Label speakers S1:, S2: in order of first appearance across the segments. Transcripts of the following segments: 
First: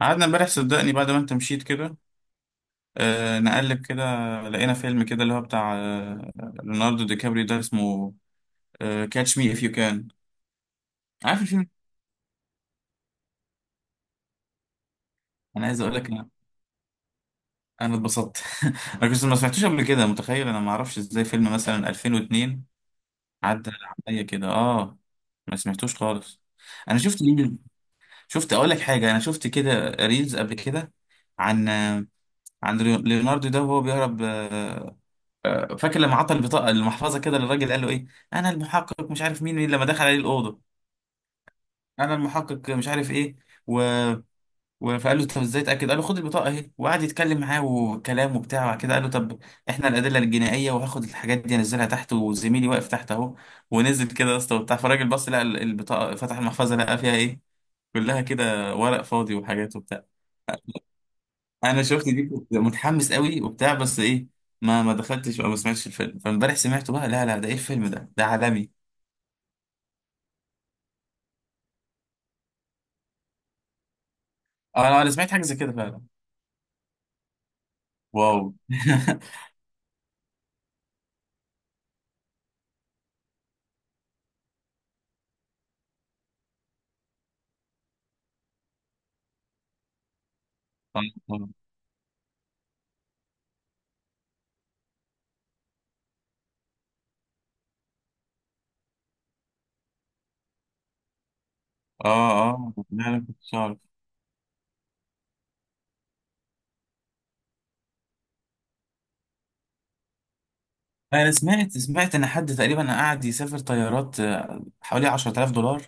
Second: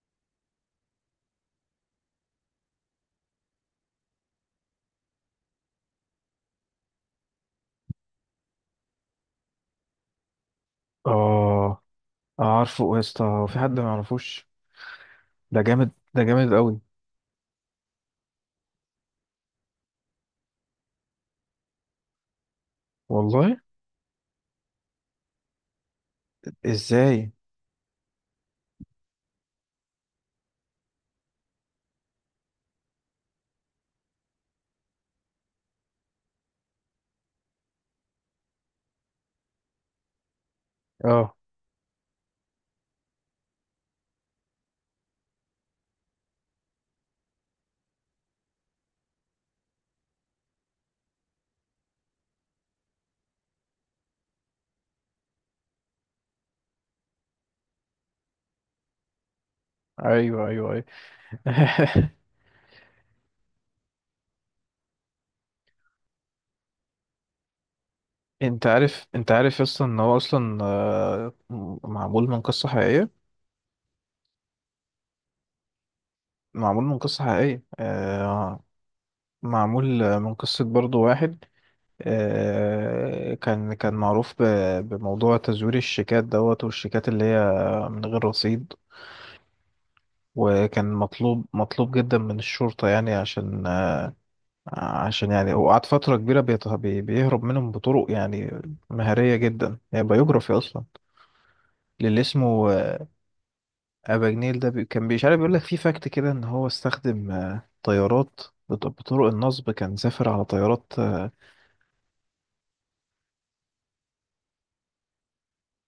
S1: قعدنا امبارح صدقني بعد ما انت مشيت كده. نقلب كده، لقينا فيلم كده اللي هو بتاع ليوناردو دي كابريو، ده اسمه كاتش مي اف يو كان. عارف الفيلم؟
S2: اه. عارفه يا اسطى، هو في حد ما يعرفوش؟ ده
S1: انا عايز
S2: جامد،
S1: اقول لك
S2: ده
S1: انا
S2: جامد قوي.
S1: انا اتبسطت انا كنت ما سمعتوش قبل كده، متخيل؟ انا ما اعرفش ازاي فيلم مثلا 2002
S2: والله.
S1: عدى عليا كده، اه، ما سمعتوش خالص. انا شفت
S2: ازاي.
S1: مين، شفت، اقول لك حاجه، انا شفت كده ريلز قبل كده عن عن ليوناردو ده وهو بيهرب. فاكر لما عطى البطاقه المحفظه كده للراجل، قال له ايه؟ انا المحقق، مش عارف مين لما دخل عليه الاوضه.
S2: اه.
S1: انا المحقق مش عارف ايه، و... فقال له طب ازاي اتاكد؟ قال له خد البطاقه اهي، وقعد يتكلم معاه وكلام وبتاع، وبعد كده قال له طب احنا الادله الجنائيه وهاخد الحاجات دي انزلها تحت، وزميلي واقف تحت اهو. ونزل كده يا اسطى وبتاع، فالراجل بص لقى البطاقه، فتح المحفظه لقى فيها ايه؟ كلها كده ورق فاضي وحاجات وبتاع.
S2: ايوه، ايوه، ايوه.
S1: انا شفت دي كنت متحمس قوي وبتاع، بس ايه؟ ما دخلتش او ما سمعتش الفيلم، فامبارح سمعته بقى. لا لا، ده ايه الفيلم ده؟ ده
S2: انت
S1: عالمي!
S2: عارف انت عارف يا اسطى ان هو اصلا معمول من قصة حقيقية.
S1: انا سمعت حاجه زي كده فعلا.
S2: معمول من قصة حقيقية.
S1: واو!
S2: معمول من قصة، برضو واحد، كان معروف بموضوع تزوير الشيكات دوت، والشيكات اللي هي من غير رصيد. وكان مطلوب مطلوب جدا من الشرطة، يعني عشان يعني هو قعد فترة كبيرة بيهرب منهم بطرق يعني مهارية جدا، يعني بايوجرافي أصلا للي
S1: اه
S2: اسمه
S1: اه، لا، انا كنت عارف.
S2: أباجنيل ده. كان مش عارف، بيقول لك في فاكت كده إن هو استخدم طيارات، بطرق النصب كان سافر على طيارات،
S1: انا
S2: اه.
S1: سمعت ان حد تقريبا قاعد يسافر طيارات، حوالي $10,000،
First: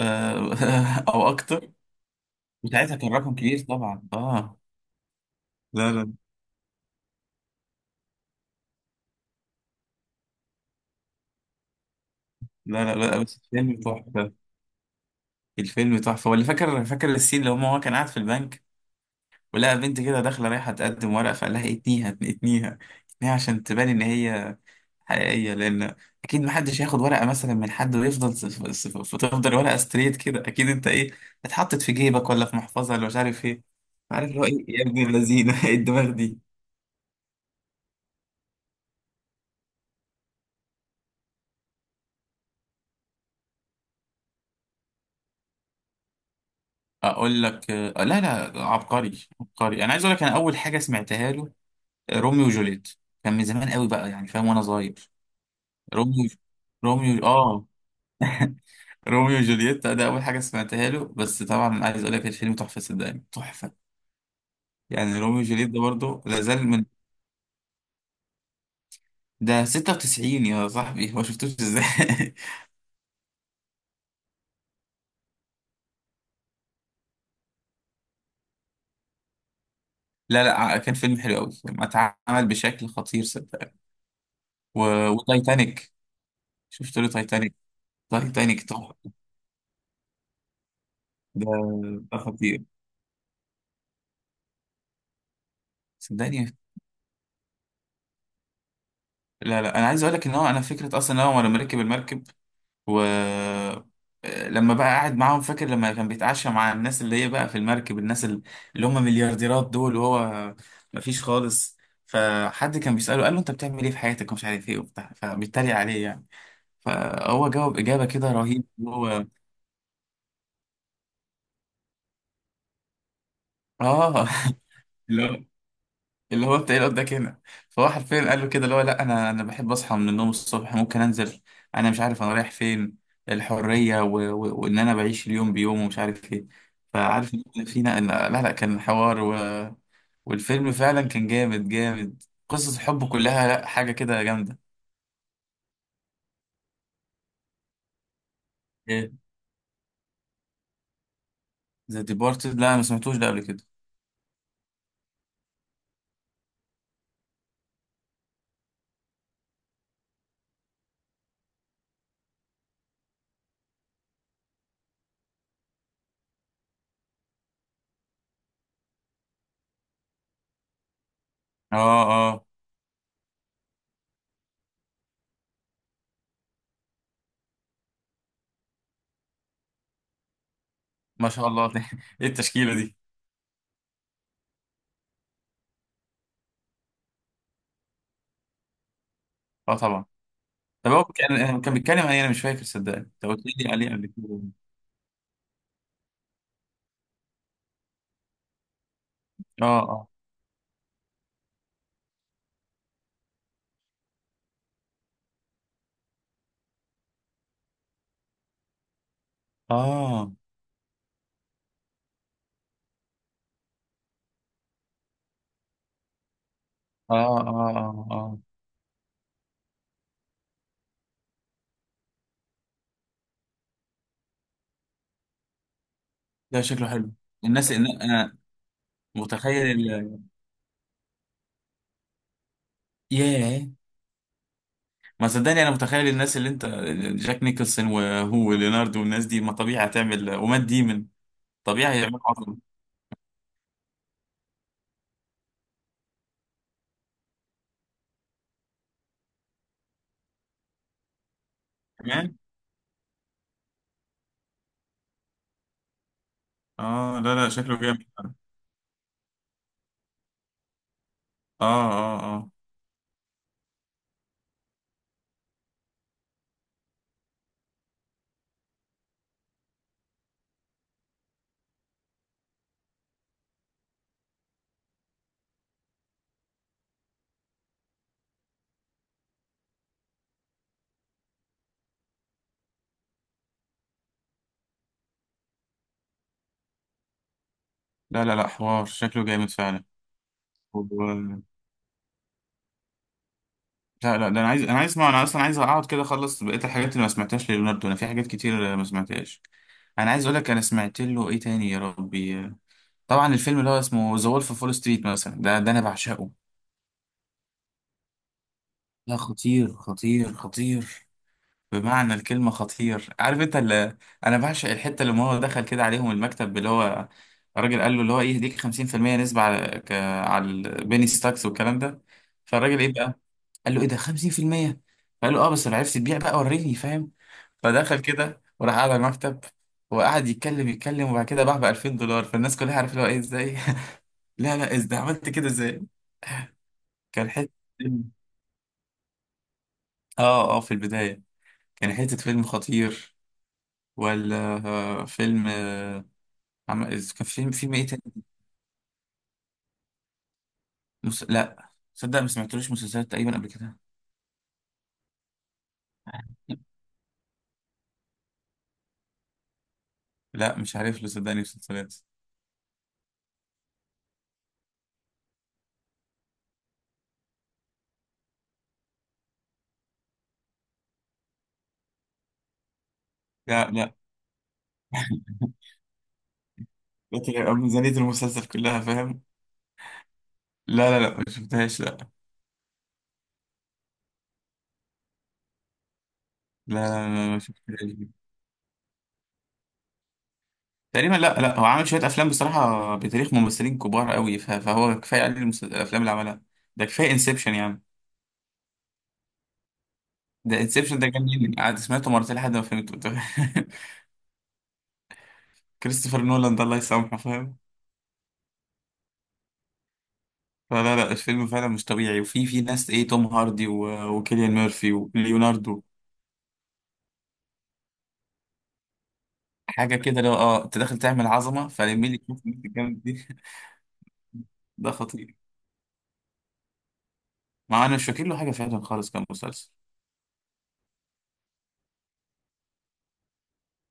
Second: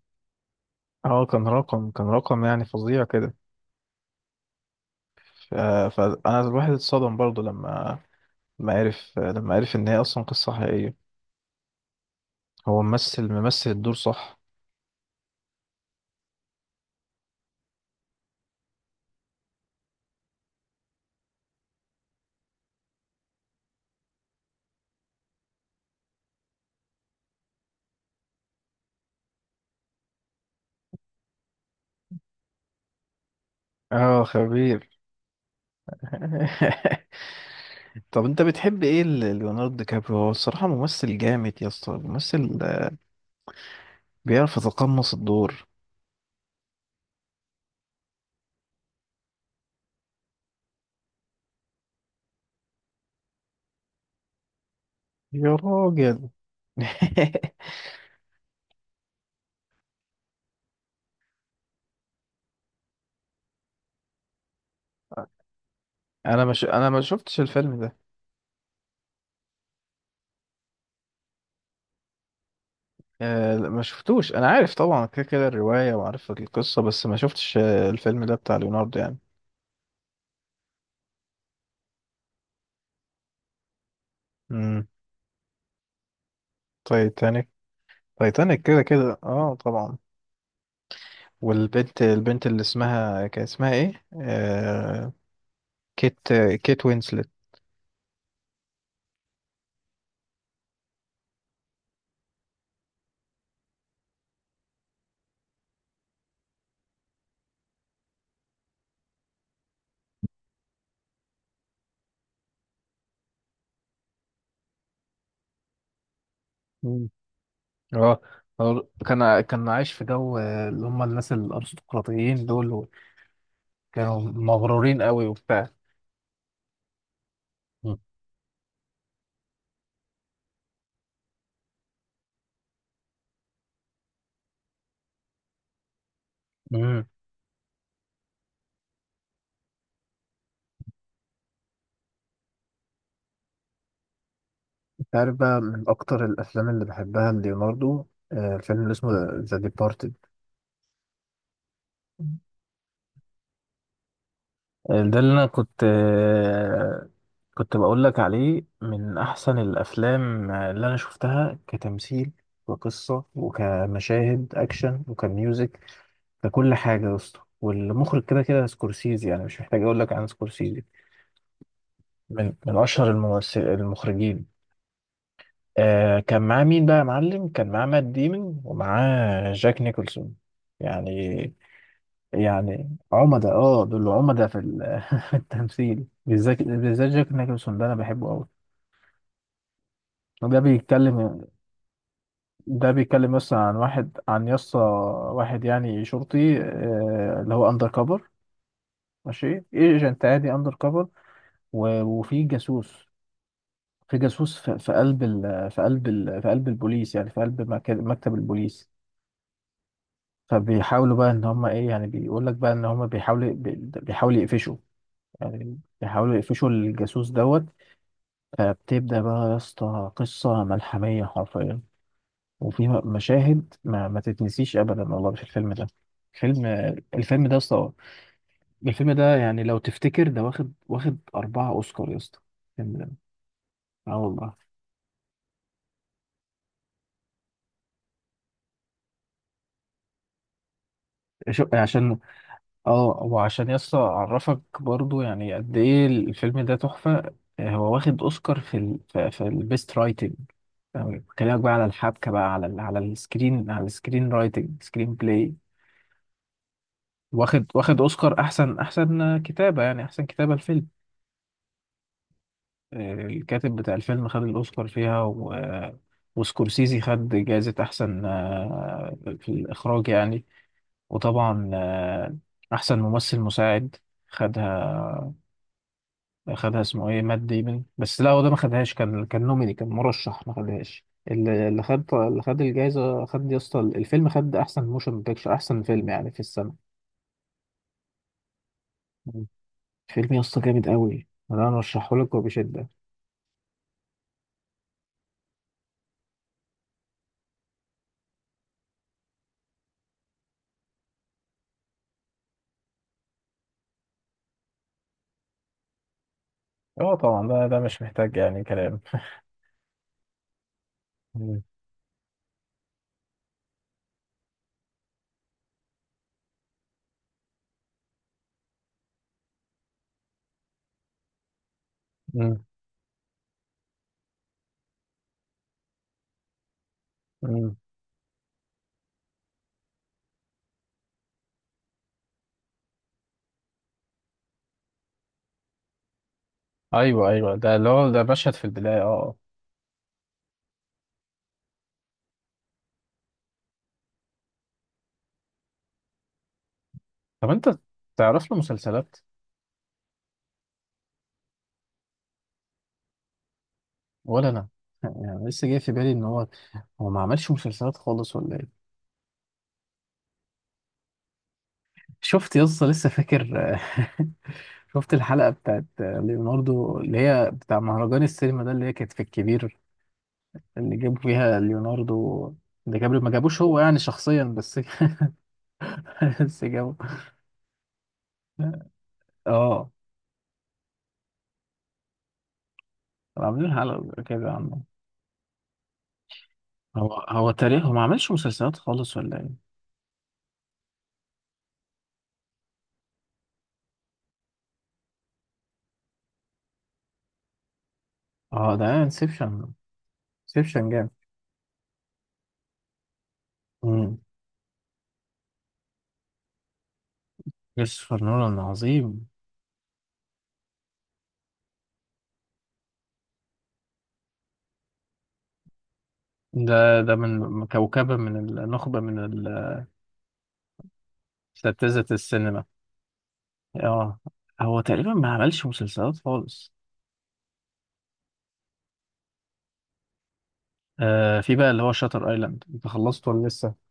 S1: او
S2: كان
S1: اكتر.
S2: رقم كان رقم يعني
S1: وساعتها
S2: فظيع
S1: كان
S2: كده.
S1: رقم كبير طبعا. اه. لا لا،
S2: فأنا الواحد اتصدم برضه لما عرف، لما عرف إن هي أصلا قصة حقيقية. هو
S1: لا،
S2: ممثل،
S1: بس الفيلم
S2: الدور
S1: تحفه.
S2: صح.
S1: الفيلم تحفه، ولا فاكر، فاكر السين اللي هو كان قاعد في البنك ولقى بنت كده داخله رايحه تقدم ورق، فقال لها اتنيها، اتنيها، اتنيها عشان تبان ان هي حقيقيه. لان اكيد محدش هياخد ورقه مثلا من حد ويفضل فتفضل ورقه ستريت كده. اكيد انت ايه؟ اتحطت في جيبك ولا في محفظه ولا مش عارف ايه.
S2: اه،
S1: عارف اللي هو ايه يا
S2: خبير.
S1: ابن اللذينه؟ ايه الدماغ دي!
S2: طب انت بتحب ايه ليوناردو دي كابريو؟ هو الصراحة ممثل جامد يا اسطى، ممثل بيعرف يتقمص الدور.
S1: اقول لك لا لا، عبقري، عبقري. انا عايز اقول لك، انا اول حاجه سمعتها له روميو وجوليت. كان من زمان قوي بقى يعني، فاهم؟ وانا صغير.
S2: يا
S1: روميو،
S2: راجل.
S1: روميو، اه، روميو وجولييت ده اول حاجه سمعتها له، بس طبعا عايز اقول لك، الفيلم تحفه صدقني، تحفه. يعني روميو وجولييت ده برضه
S2: انا مش
S1: لازال من،
S2: انا ما شفتش الفيلم ده.
S1: ده 96 يا صاحبي، ما شفتوش ازاي؟
S2: لا، ما شفتوش. انا عارف طبعا كده كده الرواية، وعارف القصة، بس ما شفتش الفيلم ده بتاع ليوناردو يعني.
S1: لا لا، كان فيلم حلو قوي، ما اتعمل بشكل خطير صدقني. و...
S2: امم
S1: وتايتانيك، شفت له
S2: تايتانيك.
S1: تايتانيك؟
S2: تايتانيك
S1: تايتانيك
S2: كده
S1: تحفه،
S2: كده، اه طبعا.
S1: ده
S2: والبنت،
S1: ده
S2: البنت اللي
S1: خطير
S2: اسمها، كان اسمها ايه كيت،
S1: صدقني.
S2: كيت وينسلت.
S1: لا لا، انا عايز اقول لك ان هو، انا فكره اصلا ان هو لما ركب المركب و، لما بقى قاعد معاهم، فاكر لما كان بيتعشى مع الناس اللي هي بقى في المركب، الناس اللي هم مليارديرات دول، وهو مفيش خالص، فحد كان بيسأله قال له انت بتعمل ايه في حياتك ومش عارف ايه وبتاع، فبيتريق عليه يعني. فهو جاوب إجابة
S2: اه،
S1: كده رهيب
S2: هو
S1: هو.
S2: كان عايش في جو اللي هم الناس الارستقراطيين دول، كانوا
S1: اه.
S2: مغرورين قوي
S1: لا،
S2: وبتاع.
S1: اللي هو انت ايه اللي قدامك هنا، فهو
S2: مم.
S1: حرفيا قال له كده اللي هو لا، انا، انا بحب اصحى من النوم الصبح ممكن انزل، انا مش عارف انا رايح فين، الحريه وان انا بعيش اليوم بيوم ومش عارف ايه.
S2: امم
S1: فعارف ان فينا ان لا لا، كان حوار. والفيلم فعلا كان جامد جامد، قصص الحب كلها، لا حاجه كده جامده.
S2: انت عارف بقى من اكتر الافلام اللي بحبها ليوناردو، الفيلم اللي اسمه
S1: ايه؟
S2: ذا ديبارتد.
S1: ذا ديبارتد؟ لا أنا ما سمعتوش ده قبل كده.
S2: ده اللي انا كنت بقول لك عليه، من احسن الافلام اللي انا شفتها كتمثيل وقصة وكمشاهد اكشن وكميوزك، ككل حاجة يا اسطى. والمخرج كده كده سكورسيزي، يعني مش محتاج اقول لك عن سكورسيزي.
S1: اه اه.
S2: من اشهر الممثل المخرجين. كان معاه مين بقى يا معلم؟ كان معاه مات ديمون ومعاه جاك نيكولسون
S1: ما
S2: يعني.
S1: شاء الله ايه التشكيله دي!
S2: عمدة، اه، دول عمدة في التمثيل، بالذات، بالذات جاك نيكلسون ده انا بحبه قوي.
S1: اه طبعا.
S2: ده
S1: طب هو
S2: بيتكلم
S1: كان كان بيتكلم عن ايه؟ انا مش فاكر
S2: ده
S1: صدقني، انت
S2: بيتكلم
S1: قلت
S2: يسطا
S1: لي عليه قبل كده.
S2: عن يسطا واحد، يعني شرطي اللي هو اندر كفر، ماشي،
S1: اه اه
S2: ايجنت عادي اندر كفر. وفي جاسوس، في قلب البوليس، يعني في قلب مكتب البوليس.
S1: اه
S2: فبيحاولوا بقى ان هم ايه، يعني بيقول لك بقى ان هم بيحاولوا يقفشوا، يعني بيحاولوا يقفشوا
S1: اه.
S2: الجاسوس دوت.
S1: اه اه اه.
S2: فبتبدأ بقى يا اسطى قصة ملحمية حرفيا، وفي مشاهد ما تتنسيش أبدا والله في الفيلم ده.
S1: ده
S2: فيلم
S1: شكله حلو.
S2: الفيلم ده يا
S1: الناس، إن
S2: اسطى،
S1: انا
S2: الفيلم ده يعني
S1: متخيل
S2: لو تفتكر، ده واخد أربعة أوسكار يا اسطى الفيلم ده.
S1: ياه،
S2: اه والله.
S1: ما صدقني، انا متخيل الناس اللي انت، جاك نيكلسون وهو وليناردو والناس دي، ما طبيعي هتعمل، ومات ديمن،
S2: شو
S1: طبيعي
S2: عشان.
S1: هيعملوا عظمه.
S2: اه، وعشان يا اسطى أعرفك برضو يعني قد إيه الفيلم ده تحفة. هو واخد أوسكار في البيست رايتنج، بكلمك بقى على الحبكة،
S1: كمان؟
S2: بقى على السكرين رايتنج، سكرين بلاي.
S1: اه لا لا
S2: واخد
S1: شكله
S2: واخد
S1: جامد.
S2: اوسكار احسن، كتابه، يعني احسن كتابه الفيلم.
S1: اه اه اه.
S2: الكاتب بتاع الفيلم خد الاوسكار فيها، و... آه، وسكورسيزي خد جائزه احسن في الاخراج يعني. وطبعا احسن ممثل مساعد، خدها، اسمه ايه، مات ديمن، بس لا هو ده ما خدهاش، كان نوميني، كان مرشح، ما خدهاش. اللي خد الجائزه. خد يا اسطى الفيلم خد احسن موشن بيكتشر، احسن فيلم يعني في السنه.
S1: لا لا لا، حوار، شكله
S2: مم.
S1: جامد فعلا.
S2: فيلم يا اسطى
S1: و...
S2: جامد قوي، انا ارشحه لك وبشده.
S1: لا لا، ده انا عايز، انا عايز اسمع. انا اصلا عايز اقعد كده اخلص بقيه الحاجات اللي ما سمعتهاش لليوناردو، انا في حاجات كتير ما سمعتهاش. انا عايز اقول لك انا سمعت له ايه تاني يا ربي؟ طبعا الفيلم اللي هو اسمه ذا وولف فول ستريت مثلا، ده ده انا بعشقه.
S2: اه طبعا، ده ده مش محتاج يعني كلام.
S1: لا، خطير خطير خطير،
S2: مم.
S1: بمعنى الكلمة خطير. عارف انت اللي، انا بعشق الحتة اللي هو دخل كده عليهم المكتب، اللي هو الراجل قال له اللي هو ايه يديك 50% نسبة على على البيني ستاكس والكلام ده.
S2: مم.
S1: فالراجل ايه بقى، قال له ايه ده 50%؟ فقال له اه بس لو عرفت تبيع بقى، وريني، فاهم؟
S2: مم.
S1: فدخل كده وراح قاعد على المكتب، وقعد يتكلم، وبعد كده باع ب $2,000، فالناس كلها عارفه اللي هو ايه، ازاي؟ لا لا، ازاي عملت كده، ازاي؟
S2: ايوه،
S1: كان حتة
S2: ايوه، ده اللي
S1: فيلم.
S2: هو ده مشهد في البدايه، اه.
S1: اه اه في البداية، كان حتة فيلم خطير ولا، فيلم، كان
S2: طب
S1: فيلم، فيلم
S2: انت
S1: ايه تاني؟
S2: تعرف له مسلسلات؟
S1: لا صدق، ما سمعتلوش مسلسلات تقريبا قبل كده.
S2: ولا انا، يعني لسه جاي في بالي ان هو، هو ما عملش مسلسلات خالص ولا ايه؟
S1: لا مش عارف له صدقني مسلسلات.
S2: شفت يا اسطى لسه فاكر. شفت الحلقه بتاعت ليوناردو اللي هي بتاع مهرجان السينما ده، اللي هي كانت في الكبير، اللي جابوا فيها ليوناردو ده جابري، ما جابوش
S1: لا
S2: هو
S1: لا.
S2: يعني شخصيا بس. بس جابوا،
S1: لكن يبقى ميزانية المسلسل كلها، فاهم؟
S2: اه،
S1: لا لا لا، ما شفتهاش لا.
S2: كانوا عاملين حلقه كده.
S1: لا لا
S2: هو
S1: لا، ما
S2: هو تاريخ، هو
S1: شفتهاش.
S2: ما عملش مسلسلات خالص ولا ايه؟
S1: تقريبا لا لا، هو عامل شوية أفلام بصراحة بتاريخ ممثلين كبار قوي، فهو كفاية عليه الأفلام اللي عملها. ده كفاية انسبشن يعني.
S2: اه ده انسبشن.
S1: ده
S2: انسبشن
S1: انسبشن، ده
S2: جامد.
S1: جنني، قعدت سمعته مرتين لحد ما فهمته قلت
S2: امم
S1: كريستوفر نولان ده الله يسامحه، فاهم؟
S2: كريستوفر نولان عظيم.
S1: فلا لا، الفيلم فعلا مش طبيعي، وفي، في ناس ايه، توم هاردي وكيليان ميرفي وليوناردو،
S2: ده، ده من كوكبة، من النخبة،
S1: حاجه كده لو اه انت داخل تعمل عظمه، فلمي
S2: اساتذة
S1: لي كيف
S2: السينما.
S1: الجامد دي.
S2: اه، هو
S1: ده
S2: تقريبا ما
S1: خطير.
S2: عملش مسلسلات خالص.
S1: مع انا مش فاكر له حاجه فعلا خالص كمسلسل.
S2: في بقى اللي هو شاتر ايلاند، انت خلصت ولا لسه؟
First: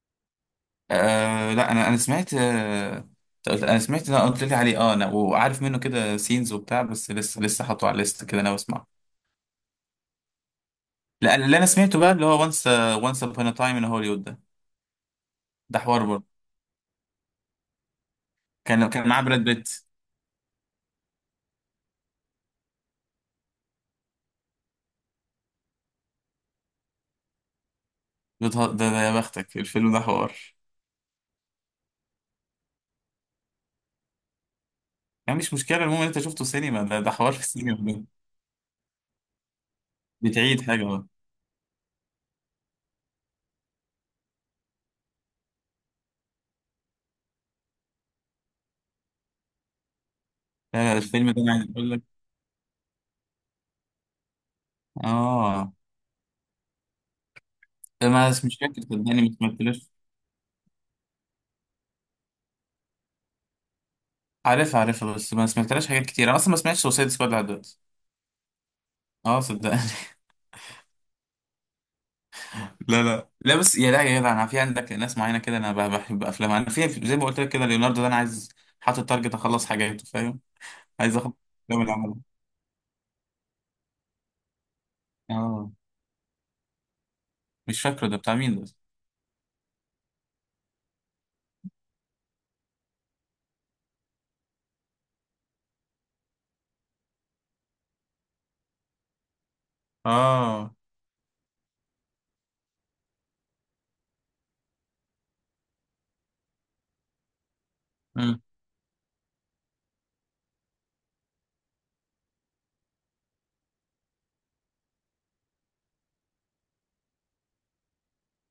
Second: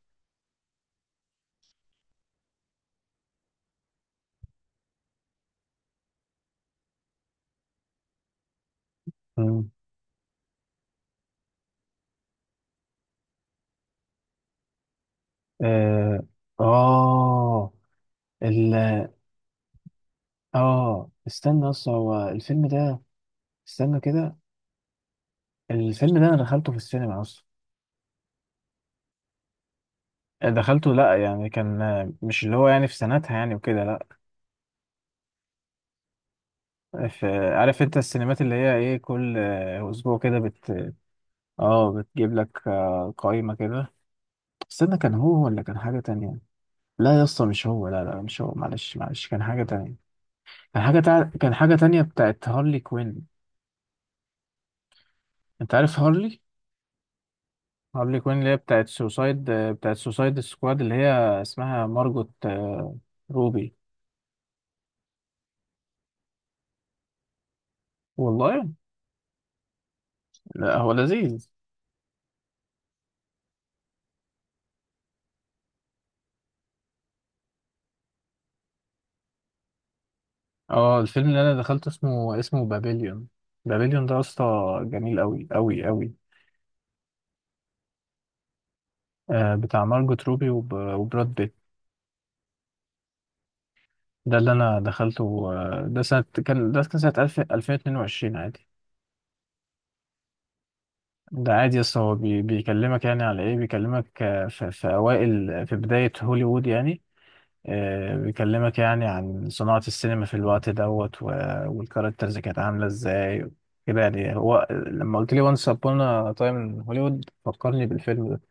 S1: آه لا، انا سمعت آه، انا سمعت، انا قلت لي عليه اه، انا وعارف منه كده سينز وبتاع، بس لسه حاطه على الليست كده انا بسمعه.
S2: امم
S1: لا اللي انا سمعته بقى اللي هو وانس ابون تايم ان هوليوود، ده حوار
S2: اه
S1: برضه.
S2: اه ال
S1: كان كان معاه براد بيت.
S2: اه استنى، اصلا هو الفيلم ده، استنى كده، الفيلم ده انا دخلته في السينما اصلا.
S1: ده يا بختك الفيلم ده حوار.
S2: دخلته، لا يعني كان مش اللي هو يعني في سنتها يعني وكده، لا.
S1: يعني مش مشكلة، المهم إن أنت شفته سينما، ده ده
S2: في،
S1: حوار في السينما
S2: عارف انت
S1: ده.
S2: السينمات اللي هي ايه، كل اسبوع كده
S1: بتعيد حاجة
S2: بت،
S1: بقى؟
S2: اه بتجيب لك قائمة كده. استنى، كان هو ولا كان حاجة تانية؟ لا يا اسطى مش هو، لا، لا، مش هو، معلش، معلش كان حاجة تانية.
S1: لا لا، الفيلم ده أنا
S2: كان
S1: عايز
S2: حاجة
S1: أقول لك
S2: تانية بتاعت هارلي كوين.
S1: آه،
S2: انت عارف هارلي،
S1: ده
S2: هارلي
S1: ما
S2: كوين اللي هي
S1: مش فاكر
S2: بتاعت
S1: صدقني ما
S2: سوسايد،
S1: سمعتلاش.
S2: بتاعت سوسايد سكواد، اللي هي اسمها مارجوت روبي.
S1: عارفها، عارفها، بس ما سمعتلاش حاجات كتير، أنا أصلا ما سمعتش سوسايد سكواد لحد دلوقتي.
S2: والله.
S1: اه صدقني.
S2: لا هو لذيذ.
S1: لا لا لا، بس يا لا يا جدع، انا في عندك ناس معينه كده انا بحب افلامها. انا في زي ما قلت لك كده، ليوناردو ده انا عايز، حاطط تارجت اخلص حاجاته، فاهم؟
S2: اه،
S1: عايز
S2: الفيلم
S1: اخلص
S2: اللي انا
S1: الافلام
S2: دخلته
S1: اللي عملها.
S2: اسمه، بابليون. بابليون ده يا اسطى جميل قوي
S1: اه
S2: قوي قوي.
S1: مش فاكره، ده بتاع مين ده؟
S2: بتاع مارجوت روبي وبراد بيت. ده اللي انا دخلته. ده سنة كان سنة 1000 2022 عادي.
S1: اه.
S2: ده عادي يا اسطى، هو بيكلمك يعني على ايه، بيكلمك في اوائل، في بداية هوليوود يعني.
S1: مم.
S2: بيكلمك يعني عن صناعة السينما في الوقت دوت، والكاركترز كانت عاملة ازاي. كده يعني، هو لما قلت لي وانس ابون تايم هوليوود فكرني بالفيلم ده.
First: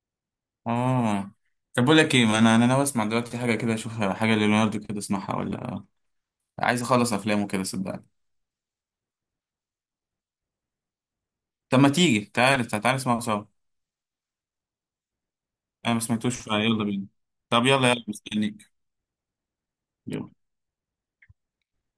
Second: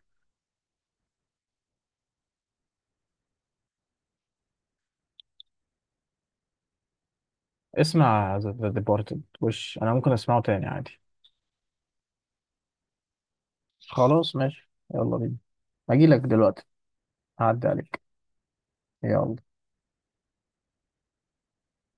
S1: اه. طب بقول لك ايه، ما انا، انا ناوي اسمع دلوقتي حاجه كده، اشوف حاجه لليوناردو كده، اسمعها، ولا، عايز اخلص افلامه كده صدقني.
S2: اسمع ذا ديبارتد، وش انا ممكن اسمعه تاني عادي.
S1: طب ما تيجي، تعالى تعالى تعالى نسمعه سوا.
S2: خلاص ماشي، يلا بينا.
S1: انا ما
S2: هجيلك
S1: سمعتوش،
S2: دلوقتي،
S1: يلا بينا. طب
S2: هعدي
S1: يلا
S2: عليك.
S1: يلا، مستنيك.
S2: يلا.
S1: يلا.